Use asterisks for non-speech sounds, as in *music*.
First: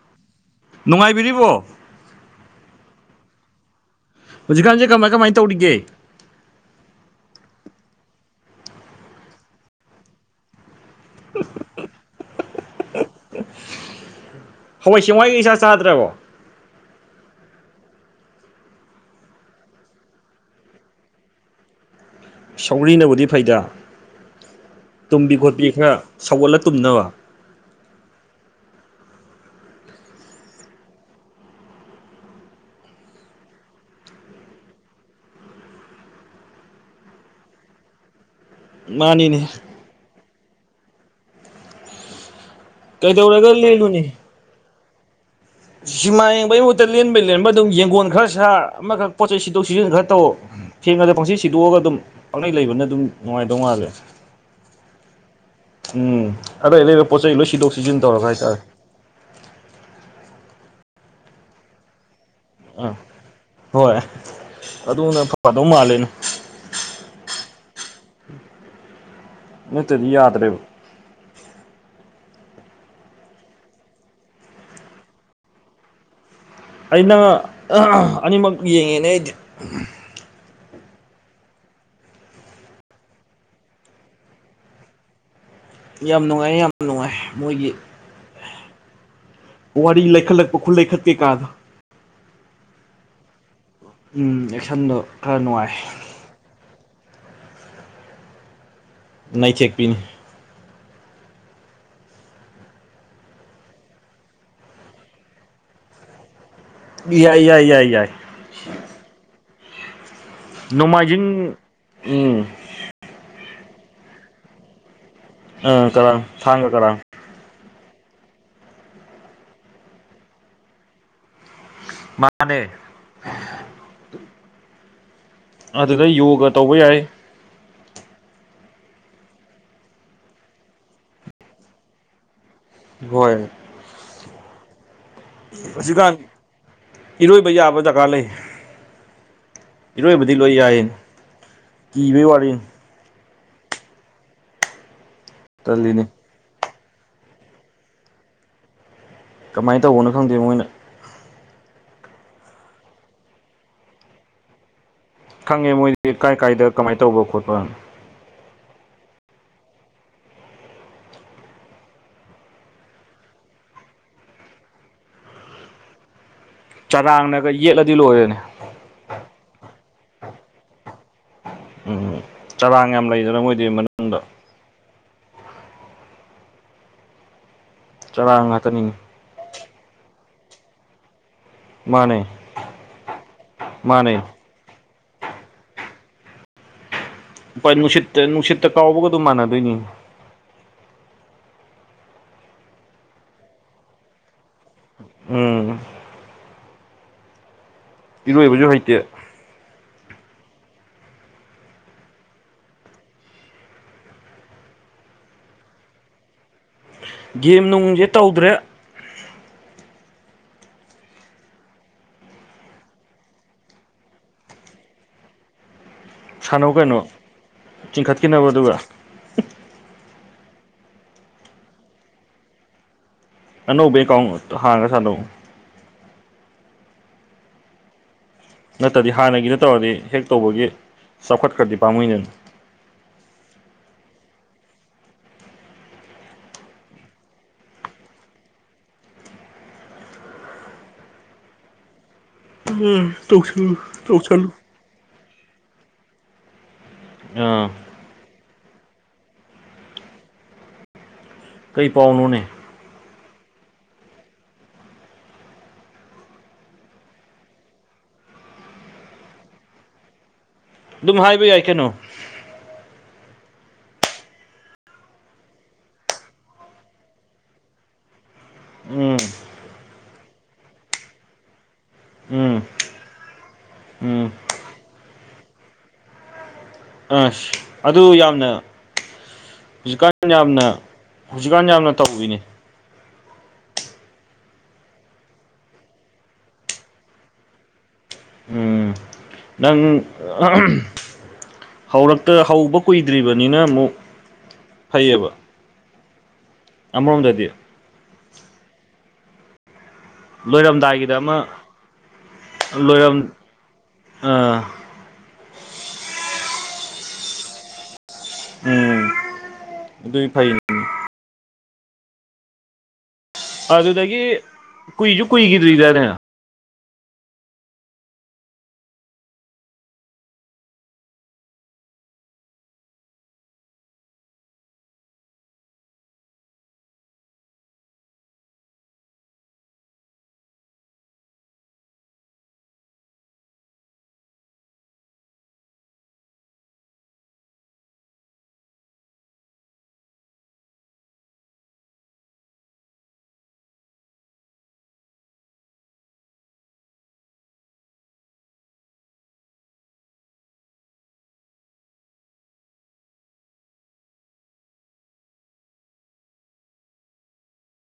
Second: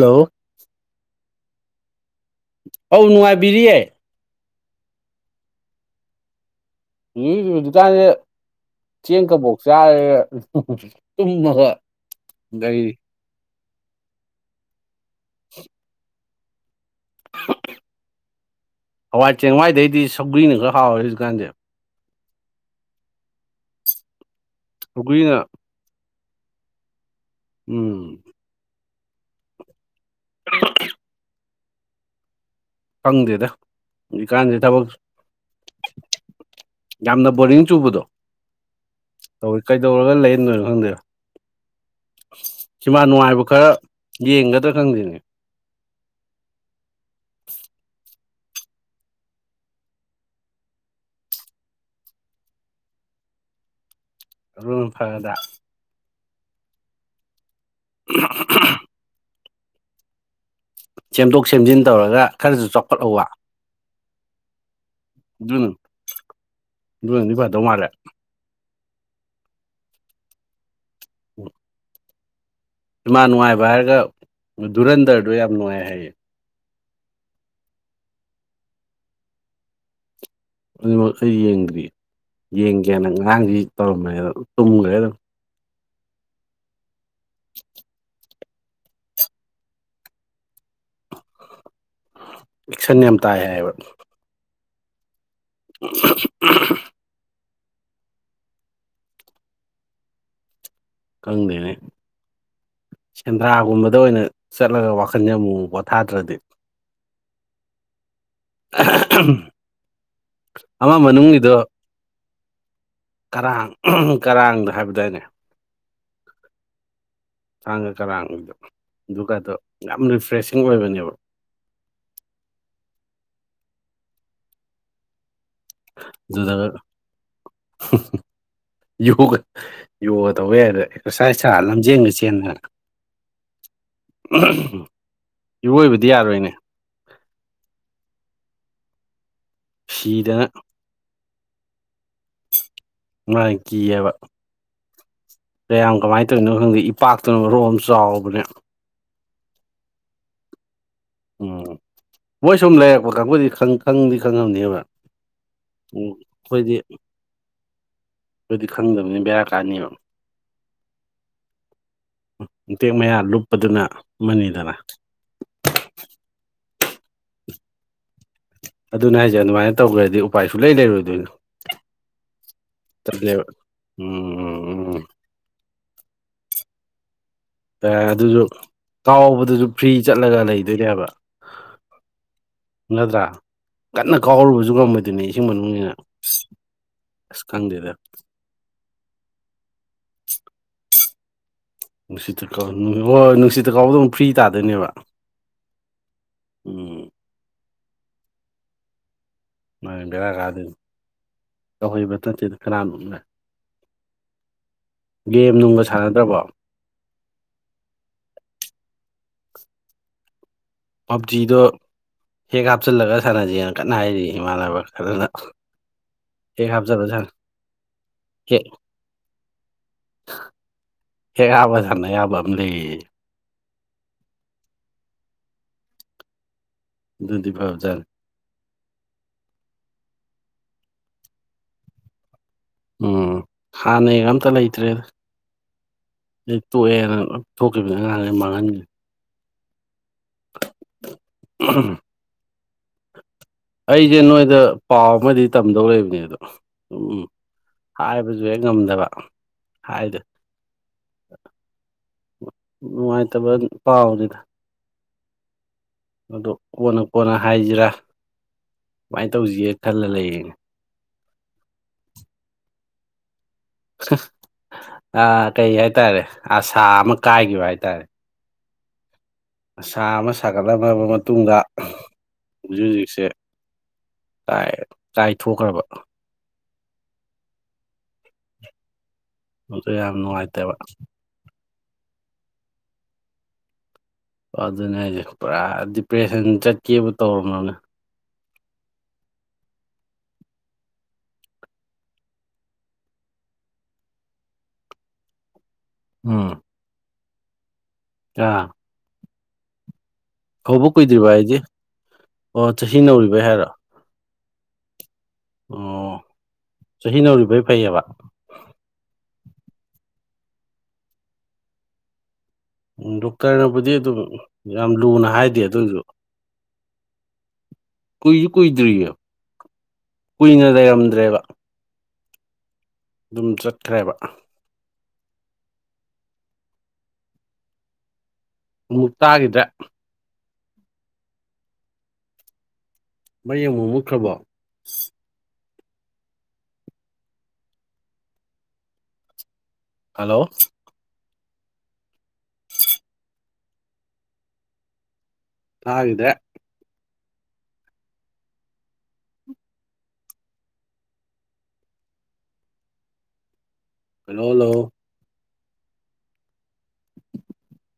hello ꯅꯨꯉꯥꯏꯕꯤꯔꯤꯕꯣ ꯑꯧ ꯅꯨꯉꯥꯏꯕꯤꯔꯤꯌꯦ ꯍꯧꯖꯤꯛꯀꯥꯟꯖꯦ ꯀꯃꯥꯏ ꯀꯃꯥꯏ ꯇꯧꯔꯤꯒꯦ *inaudible* ꯖꯤꯀꯥꯟꯁꯦ ꯆꯦꯡ ꯀꯕꯣꯛ ꯆꯥꯔꯦ ꯇꯨꯝꯃꯒ *inaudible* *inaudible* ꯍꯋꯥꯏ ꯆꯦꯡꯋꯥꯏꯒ ꯏꯆꯥ ꯆꯥꯗ꯭ꯔꯕꯣ ꯍꯋꯥꯏ ꯆꯦꯡꯋꯥꯏꯗꯩꯗꯤ ꯁꯧꯒ꯭ꯔꯤꯅ ꯈꯔ ꯍꯥꯎꯔꯦ ꯍꯧꯖꯤꯛꯀꯥꯟꯗꯤ ꯁꯧꯒ꯭ꯔꯤꯅꯕꯨꯗꯤ ꯐꯩꯗ ꯇꯨꯝꯕꯤ ꯁꯧꯒ꯭ꯔꯤꯅ ꯈꯣꯠꯄꯤ ꯈꯔ ꯁꯧꯒꯠꯂ ꯇꯨꯝꯅꯕ ꯎꯝ *inaudible* ꯐꯪꯗꯦꯗ ꯍꯧꯖꯤꯛꯀꯥꯟꯁꯦ ꯊꯕꯛ ꯌꯥꯝꯅ ꯕꯣꯔꯤꯡ ꯆꯨꯕꯗꯣ ꯃꯥꯅꯤꯅꯦ ꯇꯧꯋꯤ ꯀꯩꯗꯧꯔꯒ ꯂꯩꯔꯗꯣꯏꯅꯣ ꯈꯪꯗꯦꯕ ꯁꯤꯃꯥ ꯅꯨꯡꯉꯥꯏꯕ ꯀꯩꯗꯧꯔꯒ ꯈꯔ ꯂꯦꯜꯂꯨꯅꯤ ꯌꯦꯡꯒꯗ꯭ꯔꯥ ꯈꯪꯗꯦꯅꯦ ꯁꯤꯃꯥ ꯌꯦꯡꯕꯩ ꯃꯍꯨꯠꯇ ꯂꯦꯟꯕꯩ ꯂꯦꯟꯕ ꯑꯗꯨꯝ ꯌꯦꯡꯒꯣꯟ ꯈꯔ ꯁꯥꯔ ꯑꯃꯈꯛ ꯄꯣꯠꯆꯩ ꯁꯤꯠꯗꯣꯛ ꯁꯤꯖꯤꯟ ꯈꯔ ꯇꯧ ꯊꯦꯡꯅꯗ ꯄꯪꯁꯤꯠ ꯁꯤꯗꯣꯛꯑꯒ ꯑꯗꯨꯝ ꯄꯪꯅꯩ ꯂꯩꯕꯅ ꯑꯗꯨꯝ ꯅꯨꯡꯉꯥꯏꯗꯧ ꯃꯥꯜꯂꯦ ꯑꯗꯨꯅ ꯐꯔꯗꯥ ꯎꯝ ꯑꯔꯩ ꯑꯔꯩꯕ ꯄꯣꯠ ꯆꯩꯩ ꯂꯣꯏ ꯁꯤꯗꯣꯛ ꯁꯤꯖꯤꯟ ꯇꯧꯔꯒ ꯍꯥꯏꯇꯥꯔꯦ ꯁꯦꯝꯗꯣꯛ ꯁꯦꯝꯖꯤꯟ ꯇꯧꯔꯒ ꯈꯔꯁꯨ ꯑꯥ ꯆꯥꯎꯈꯠꯍꯧꯕ ꯍꯣꯏ ꯑꯗꯨꯅ ꯑꯗꯨꯝ ꯐꯗꯧ ꯃꯥꯜꯂꯦꯅꯦ ꯑꯗꯨꯅꯗꯤ ꯐꯗꯧ ꯃꯥꯜꯂꯦ ꯅꯠꯇꯗꯤ ꯌꯥꯗ꯭ꯔꯦꯕ *unintelligible* ꯃꯥ ꯅꯨꯡꯉꯥꯏꯕ ꯍꯥꯏꯔꯒ ꯗꯨꯔꯟꯗꯔꯗꯣ ꯌꯥꯝ ꯅꯨꯡꯉꯥꯏ ꯍꯥꯏꯌꯦ ꯑꯩ ꯅꯪ *unintelligible* ꯑꯅꯤꯃꯛ ꯌꯦꯡꯉꯦꯅꯦ ꯑꯩꯗꯤ ꯑꯅꯤꯃꯛ ꯑꯩ ꯌꯦꯡꯗ꯭ꯔꯤ ꯌꯦꯡꯒꯦꯅ ꯉꯔꯥꯡꯗꯤ ꯇꯧꯔꯝꯕꯅꯦ ꯑꯗꯣ ꯇꯨꯝꯒꯔꯦ ꯑꯗꯨꯝ ꯌꯥꯝ ꯅꯨꯡꯉꯥꯏ ꯌꯥꯝ ꯅꯨꯡꯉꯥꯏ ꯃꯣꯏꯒꯤ ꯋꯥꯔꯤ ꯂꯩꯈꯠꯂꯛꯄ ꯈꯨꯜ ꯂꯩꯈꯠ ꯀꯩ ꯀꯥꯗꯣ ꯑꯦꯛꯁꯟ ꯌꯥꯝ ꯇꯥꯏ ꯍꯥꯏꯌꯦꯕ ꯎꯝ ꯑꯦꯛꯁꯟꯗꯣ ꯈꯔ ꯅꯨꯡꯉꯥꯏ *unintelligible* ꯅꯩꯊꯦꯛꯄꯤꯅꯤ ꯈꯪꯗꯦꯅꯦ ꯁꯦꯟꯗ꯭ꯔꯥꯒꯨꯝꯕꯗ ꯑꯣꯏꯅ ꯆꯠꯂꯒ ꯋꯥꯈꯟꯖꯦ ꯑꯃꯨ ꯃꯨꯛ ꯄꯣꯊꯥꯗ꯭ꯔꯗꯤ ꯌꯥꯏ ꯌꯥꯏ ꯌꯥꯏ ꯌꯥꯏ ꯑꯃ ꯃꯅꯨꯡꯒꯤꯗꯣ ꯅꯣꯡꯃꯥꯏꯖꯤꯡ ꯎꯝ ꯀꯔꯥꯡ ꯀꯔꯥꯡꯗ ꯍꯥꯏꯕꯗꯥꯏꯅꯦ ꯑ ꯀꯔꯥꯡ ꯊꯥꯡꯒ ꯀꯔꯥꯡ ꯊꯥꯡꯒ ꯀꯔꯥꯡꯗꯣ ꯑꯗꯨꯒꯗꯣ ꯌꯥꯝ ꯔꯤꯐ꯭ꯔꯦꯁꯤꯡ ꯑꯣꯏꯕꯅꯦꯕ ꯃꯥꯅꯦ ꯑꯗꯨꯗ ꯌꯣꯒ ꯇꯧꯕ ꯑꯗꯨꯗꯒ ꯌꯥꯏ *unintelligible* ꯌꯣꯒ ꯌꯣꯒ *unintelligible* ꯁꯥꯔ ꯂꯝꯖꯦꯟꯒ ꯆꯦꯟꯗꯅ ꯍꯣꯏ ꯏꯔꯣꯏꯕꯗꯤ ꯍꯧꯖꯤꯛꯀꯥꯟ ꯌꯥꯔꯣꯏꯅꯦ ꯏꯔꯣꯏꯕ ꯌꯥꯕ ꯗꯔꯀꯥꯔ ꯂꯩ ꯏꯔꯣꯏꯕꯗꯤ ꯁꯤꯗꯅ ꯂꯣꯏ ꯌꯥꯏ ꯀꯤꯕꯩ ꯋꯥ ꯃꯅꯤ ꯀꯤꯍꯥꯏꯕ ꯀꯌꯥꯝ ꯇꯜꯂꯤꯅꯤ ꯀꯃꯥꯏꯅ ꯇꯧꯏꯅꯣ ꯈꯪꯗꯦ ꯏꯄꯥꯛꯇꯨꯅ ꯃꯔꯨꯟ ꯑꯃ ꯆꯥꯎꯕꯅꯦ ꯀꯃꯥꯏꯟ ꯇꯧꯕꯅꯣ ꯈꯪꯗꯦ ꯃꯣꯏꯅ ꯎꯝ ꯃꯣꯏ ꯁꯨꯝ ꯂꯩꯔꯛꯄ ꯀꯥꯡꯕꯨꯗꯤ ꯈꯪ ꯈꯪꯗꯤ ꯈꯪꯉꯝꯅꯦꯕ ꯈꯪꯉꯦ ꯃꯣꯏꯗꯤ ꯎꯝ ꯀꯥꯏ ꯀꯥꯏꯗ ꯀꯃꯥꯏ ꯇꯧꯕ ꯈꯣꯠꯄꯅ ꯈꯣꯏꯗꯤ ꯈꯪꯗꯕꯅꯤꯅ ꯕꯦꯔꯥ ꯀꯥꯅꯤꯕ ꯃꯇꯦꯛ ꯃꯌꯥ ꯂꯨꯞꯄꯗꯨꯅ ꯑꯃꯅꯤꯗꯅ ꯆꯔꯥꯡꯅꯒ ꯌꯦꯠꯂꯗꯤ ꯂꯣꯏꯔꯦꯅꯦ ꯑꯗꯨꯅꯦ ꯍꯥꯏꯁꯦ ꯑꯗꯨꯃꯥꯏ ꯇꯧꯒꯔꯗꯤ ꯎꯄꯥꯏ ꯁꯨꯂꯩ ꯂꯩꯔꯣꯏꯗꯣꯏꯅꯦ ꯎꯝ ꯆꯔꯥꯡ ꯌꯥꯝ ꯂꯩꯗꯅ ꯃꯣꯏꯗꯤ ꯃꯅꯨꯡ ꯎꯝ ꯎꯝ ꯆꯔꯥ ꯑꯗꯨꯁꯨ ꯉꯥꯛꯇꯅꯤꯅꯦ ꯀꯥꯎꯕꯗꯨꯁꯨ ꯐ꯭ꯔꯤ ꯆꯠꯂꯒ ꯂꯩꯗꯣꯏꯅꯦꯕ ꯃꯥꯅꯦ ꯅꯗ꯭ꯔꯥ ꯀꯟꯅ ꯃꯥꯅꯦ ꯀꯥꯎꯍꯔꯨꯕꯁꯨ ꯉꯝꯕꯗꯨꯅꯤ ꯁꯤꯡ ꯃꯅꯨꯡꯅꯤꯅ ꯑꯁ ꯍꯣꯏ ꯈꯪꯗꯦꯗ ꯅꯨꯡꯁꯤꯠꯇ ꯅꯨꯡꯁꯤꯠꯇ ꯀꯥꯎꯕꯒ ꯑꯗꯨꯝ ꯃꯥꯟꯅꯗꯣꯏꯅꯤ ꯅꯨꯡꯁꯤꯠꯇꯥ ꯀꯥꯎ ꯍꯣꯏ ꯅꯨꯡꯁꯤꯠꯇ ꯀꯥꯎꯕꯗꯧꯅ ꯐ꯭ꯔꯤ ꯇꯥꯗꯣꯏꯅꯦꯕ ꯎꯝ ꯎꯝ ꯏꯔꯣꯏꯕꯁꯨ ꯍꯩꯇꯦ ꯃꯥꯅꯦ ꯕꯦꯔꯥ ꯀꯥꯗꯣꯏꯅꯦ ꯇꯧꯍꯩꯕ ꯅꯠꯇꯦꯗ ꯀꯅꯥꯅ ꯒꯦꯝ ꯅꯨꯡꯒ ꯁꯥꯟꯅꯗ꯭ꯔꯕꯣ ꯒꯦꯝ ꯅꯨꯡꯖꯦ ꯇꯧꯗ꯭ꯔꯦ ꯄꯞꯖꯤꯗꯣ ꯍꯦꯛ ꯍꯥꯞꯆꯤꯜꯂꯒ ꯁꯥꯟꯅꯖꯦꯅ ꯀꯟꯅ ꯍꯥꯏꯔꯤ ꯏꯃꯥꯟꯅꯕ ꯈꯔꯅ ꯁꯥꯟꯅꯧ ꯀꯩꯅꯣ ꯆꯤꯡꯈꯠꯈꯤꯅꯕ ꯑꯗꯨꯒ *unintelligible* ꯍꯦꯛ ꯍꯞꯄꯥ ꯁꯟꯅ ꯌꯥꯕꯥ ꯑꯝ ꯂꯩꯌꯦꯌꯦ ꯑꯅꯧꯕ ꯑꯦꯀꯥꯎꯟ ꯍꯥꯡꯉꯒ ꯁꯥꯥꯟꯅꯧꯋꯣ ꯑꯗꯨꯅꯗꯤ ꯐꯕ ꯖꯥꯅꯤ ꯅꯠꯇ꯭ꯔꯗꯤ ꯍꯥꯟꯅꯒꯤꯗꯣ ꯇꯧꯔꯗꯤ ꯍꯦꯛ ꯇꯧꯕꯒꯤ ꯆꯥꯎꯈꯠꯈ꯭ꯔꯗꯤ ꯄꯥꯝꯃꯨꯏꯗꯅ ꯎꯝ ꯍꯥꯟꯅꯩꯒ ꯑꯝꯇ ꯂꯩꯇ꯭ꯔꯦ ꯑꯩ ꯇꯣꯛꯑꯦꯅ ꯊꯣꯛꯈꯤꯕꯗꯅ *unintelligible* ꯃꯥꯡꯍꯟꯒꯤ ꯑꯩꯖꯦ ꯅꯣꯏꯗꯥ ꯄꯥꯎ ꯑꯃꯗꯤ ꯇꯝꯗꯧ ꯂꯩꯕꯅꯦ ꯑꯗꯣ ꯎꯝ ꯎꯝ ꯑꯥ ꯍꯥꯏꯕꯖꯧ ꯍꯦꯛ ꯉꯝꯗꯕ ꯍꯥꯏꯗꯣ ꯀꯩ ꯄꯥꯎꯅꯣꯅꯦ ꯅꯨꯡꯉꯥꯏꯇꯕ ꯄꯥꯎꯅꯤꯗ ꯑꯗꯨ ꯀꯣꯟꯅ ꯀꯣꯟꯅ ꯍꯥꯏꯖꯤꯔꯥ ꯀꯃꯥꯏꯅ ꯇꯧꯖꯤꯒꯦ ꯈꯜꯂ ꯂꯩꯔꯤꯅꯦ ꯑꯗꯨꯝ ꯍꯥꯏꯕ ꯌꯥꯏ ꯀꯩꯅꯣ ꯑꯥ ꯀꯩ ꯍꯥꯏꯇꯥꯔꯦ ꯑꯁꯥ ꯑꯃ ꯀꯥꯏꯒꯤꯕ ꯍꯥꯏꯇꯥꯔꯦ ꯎꯝ ꯑꯁꯥ ꯑꯃ ꯁꯥꯒꯠꯂꯝꯂꯕ ꯃꯇꯨꯡꯗ ꯎꯝ ꯍꯧꯖꯤꯛ ꯍꯧꯖꯤꯛꯁꯦ ꯎꯝ ꯀꯥꯏꯊꯣꯛꯈ꯭ꯔꯕ ꯑꯥꯁ ꯑꯗꯨ ꯌꯥꯝꯅ ꯑꯗꯨ ꯍꯧꯖꯤꯛꯀꯥꯟ ꯌꯥꯝ ꯌꯥꯝꯅ ꯅꯨꯡꯉꯥꯏꯇꯕ ꯍꯧꯖꯤꯛꯀꯥꯟ ꯌꯥꯝꯅ ꯇꯧꯔꯤꯅꯤ ꯑꯗꯨꯅꯦ ꯍꯥꯏꯖꯦ ꯄꯨꯔꯥ ꯗꯤꯄ꯭ꯔꯦꯁꯟ ꯆꯠꯀꯦꯕꯨ ꯇꯧꯔꯝꯃꯥꯝꯅꯦ ꯎꯝ ꯅꯪ ꯍꯧꯔꯛꯇ ꯍꯧꯕ ꯀꯨꯏꯗ꯭ꯔꯤꯕꯅꯤꯅ ꯑꯃꯨꯛ ꯐꯩꯌꯦꯕ ꯎꯝ ꯑꯃꯔꯣꯝꯗꯗꯤ *unintelligible* ꯍꯧꯕ ꯂꯣꯏꯔꯝꯗꯥꯏꯒꯤꯗ ꯀꯨꯏꯗ꯭ꯔꯤꯕ ꯑꯃ ꯍꯥꯏꯗꯤ ꯑꯣ ꯆꯍꯤ ꯂꯣꯏꯔꯝ ꯅꯧꯔꯤꯕꯩ ꯍꯥꯏꯔꯣ ꯑꯥ ꯑꯣ ꯆꯍꯤ ꯅꯧꯔꯤꯕꯩ ꯐꯩꯌꯦꯕ ꯎꯝ ꯑꯗꯨꯏ ꯐꯥꯏꯅꯦ ꯗꯣꯛꯇꯔꯅꯕꯨꯗꯤ ꯑꯗꯨꯝ ꯑꯗꯨꯗꯒꯤ ꯌꯥꯝ ꯀꯨꯏꯁꯨ ꯂꯨꯅ ꯍꯥꯏꯗꯦ ꯑꯗꯨꯏꯖꯨ ꯀꯨꯏꯈꯤꯗ꯭ꯔꯤꯗꯅꯦ ꯀꯨꯏꯖꯨ ꯀꯨꯏꯗ꯭ꯔꯤ ꯀꯨꯏꯅ ꯂꯩꯔꯝꯗ꯭ꯔꯦꯕ ꯑꯗꯨꯝ ꯆꯠꯈ꯭ꯔꯦꯕ ꯑꯃꯨꯛ ꯇꯥꯒꯤꯗ꯭ꯔꯦ ꯃꯔꯤ ꯑꯃꯨꯛ ꯃꯨꯠꯈ꯭ꯔꯕꯣ ꯍꯜꯂꯣ ꯇꯥꯒꯤꯗ꯭ꯔꯦ ꯍꯜꯂꯣ ꯍꯜꯂꯣ *inaudible*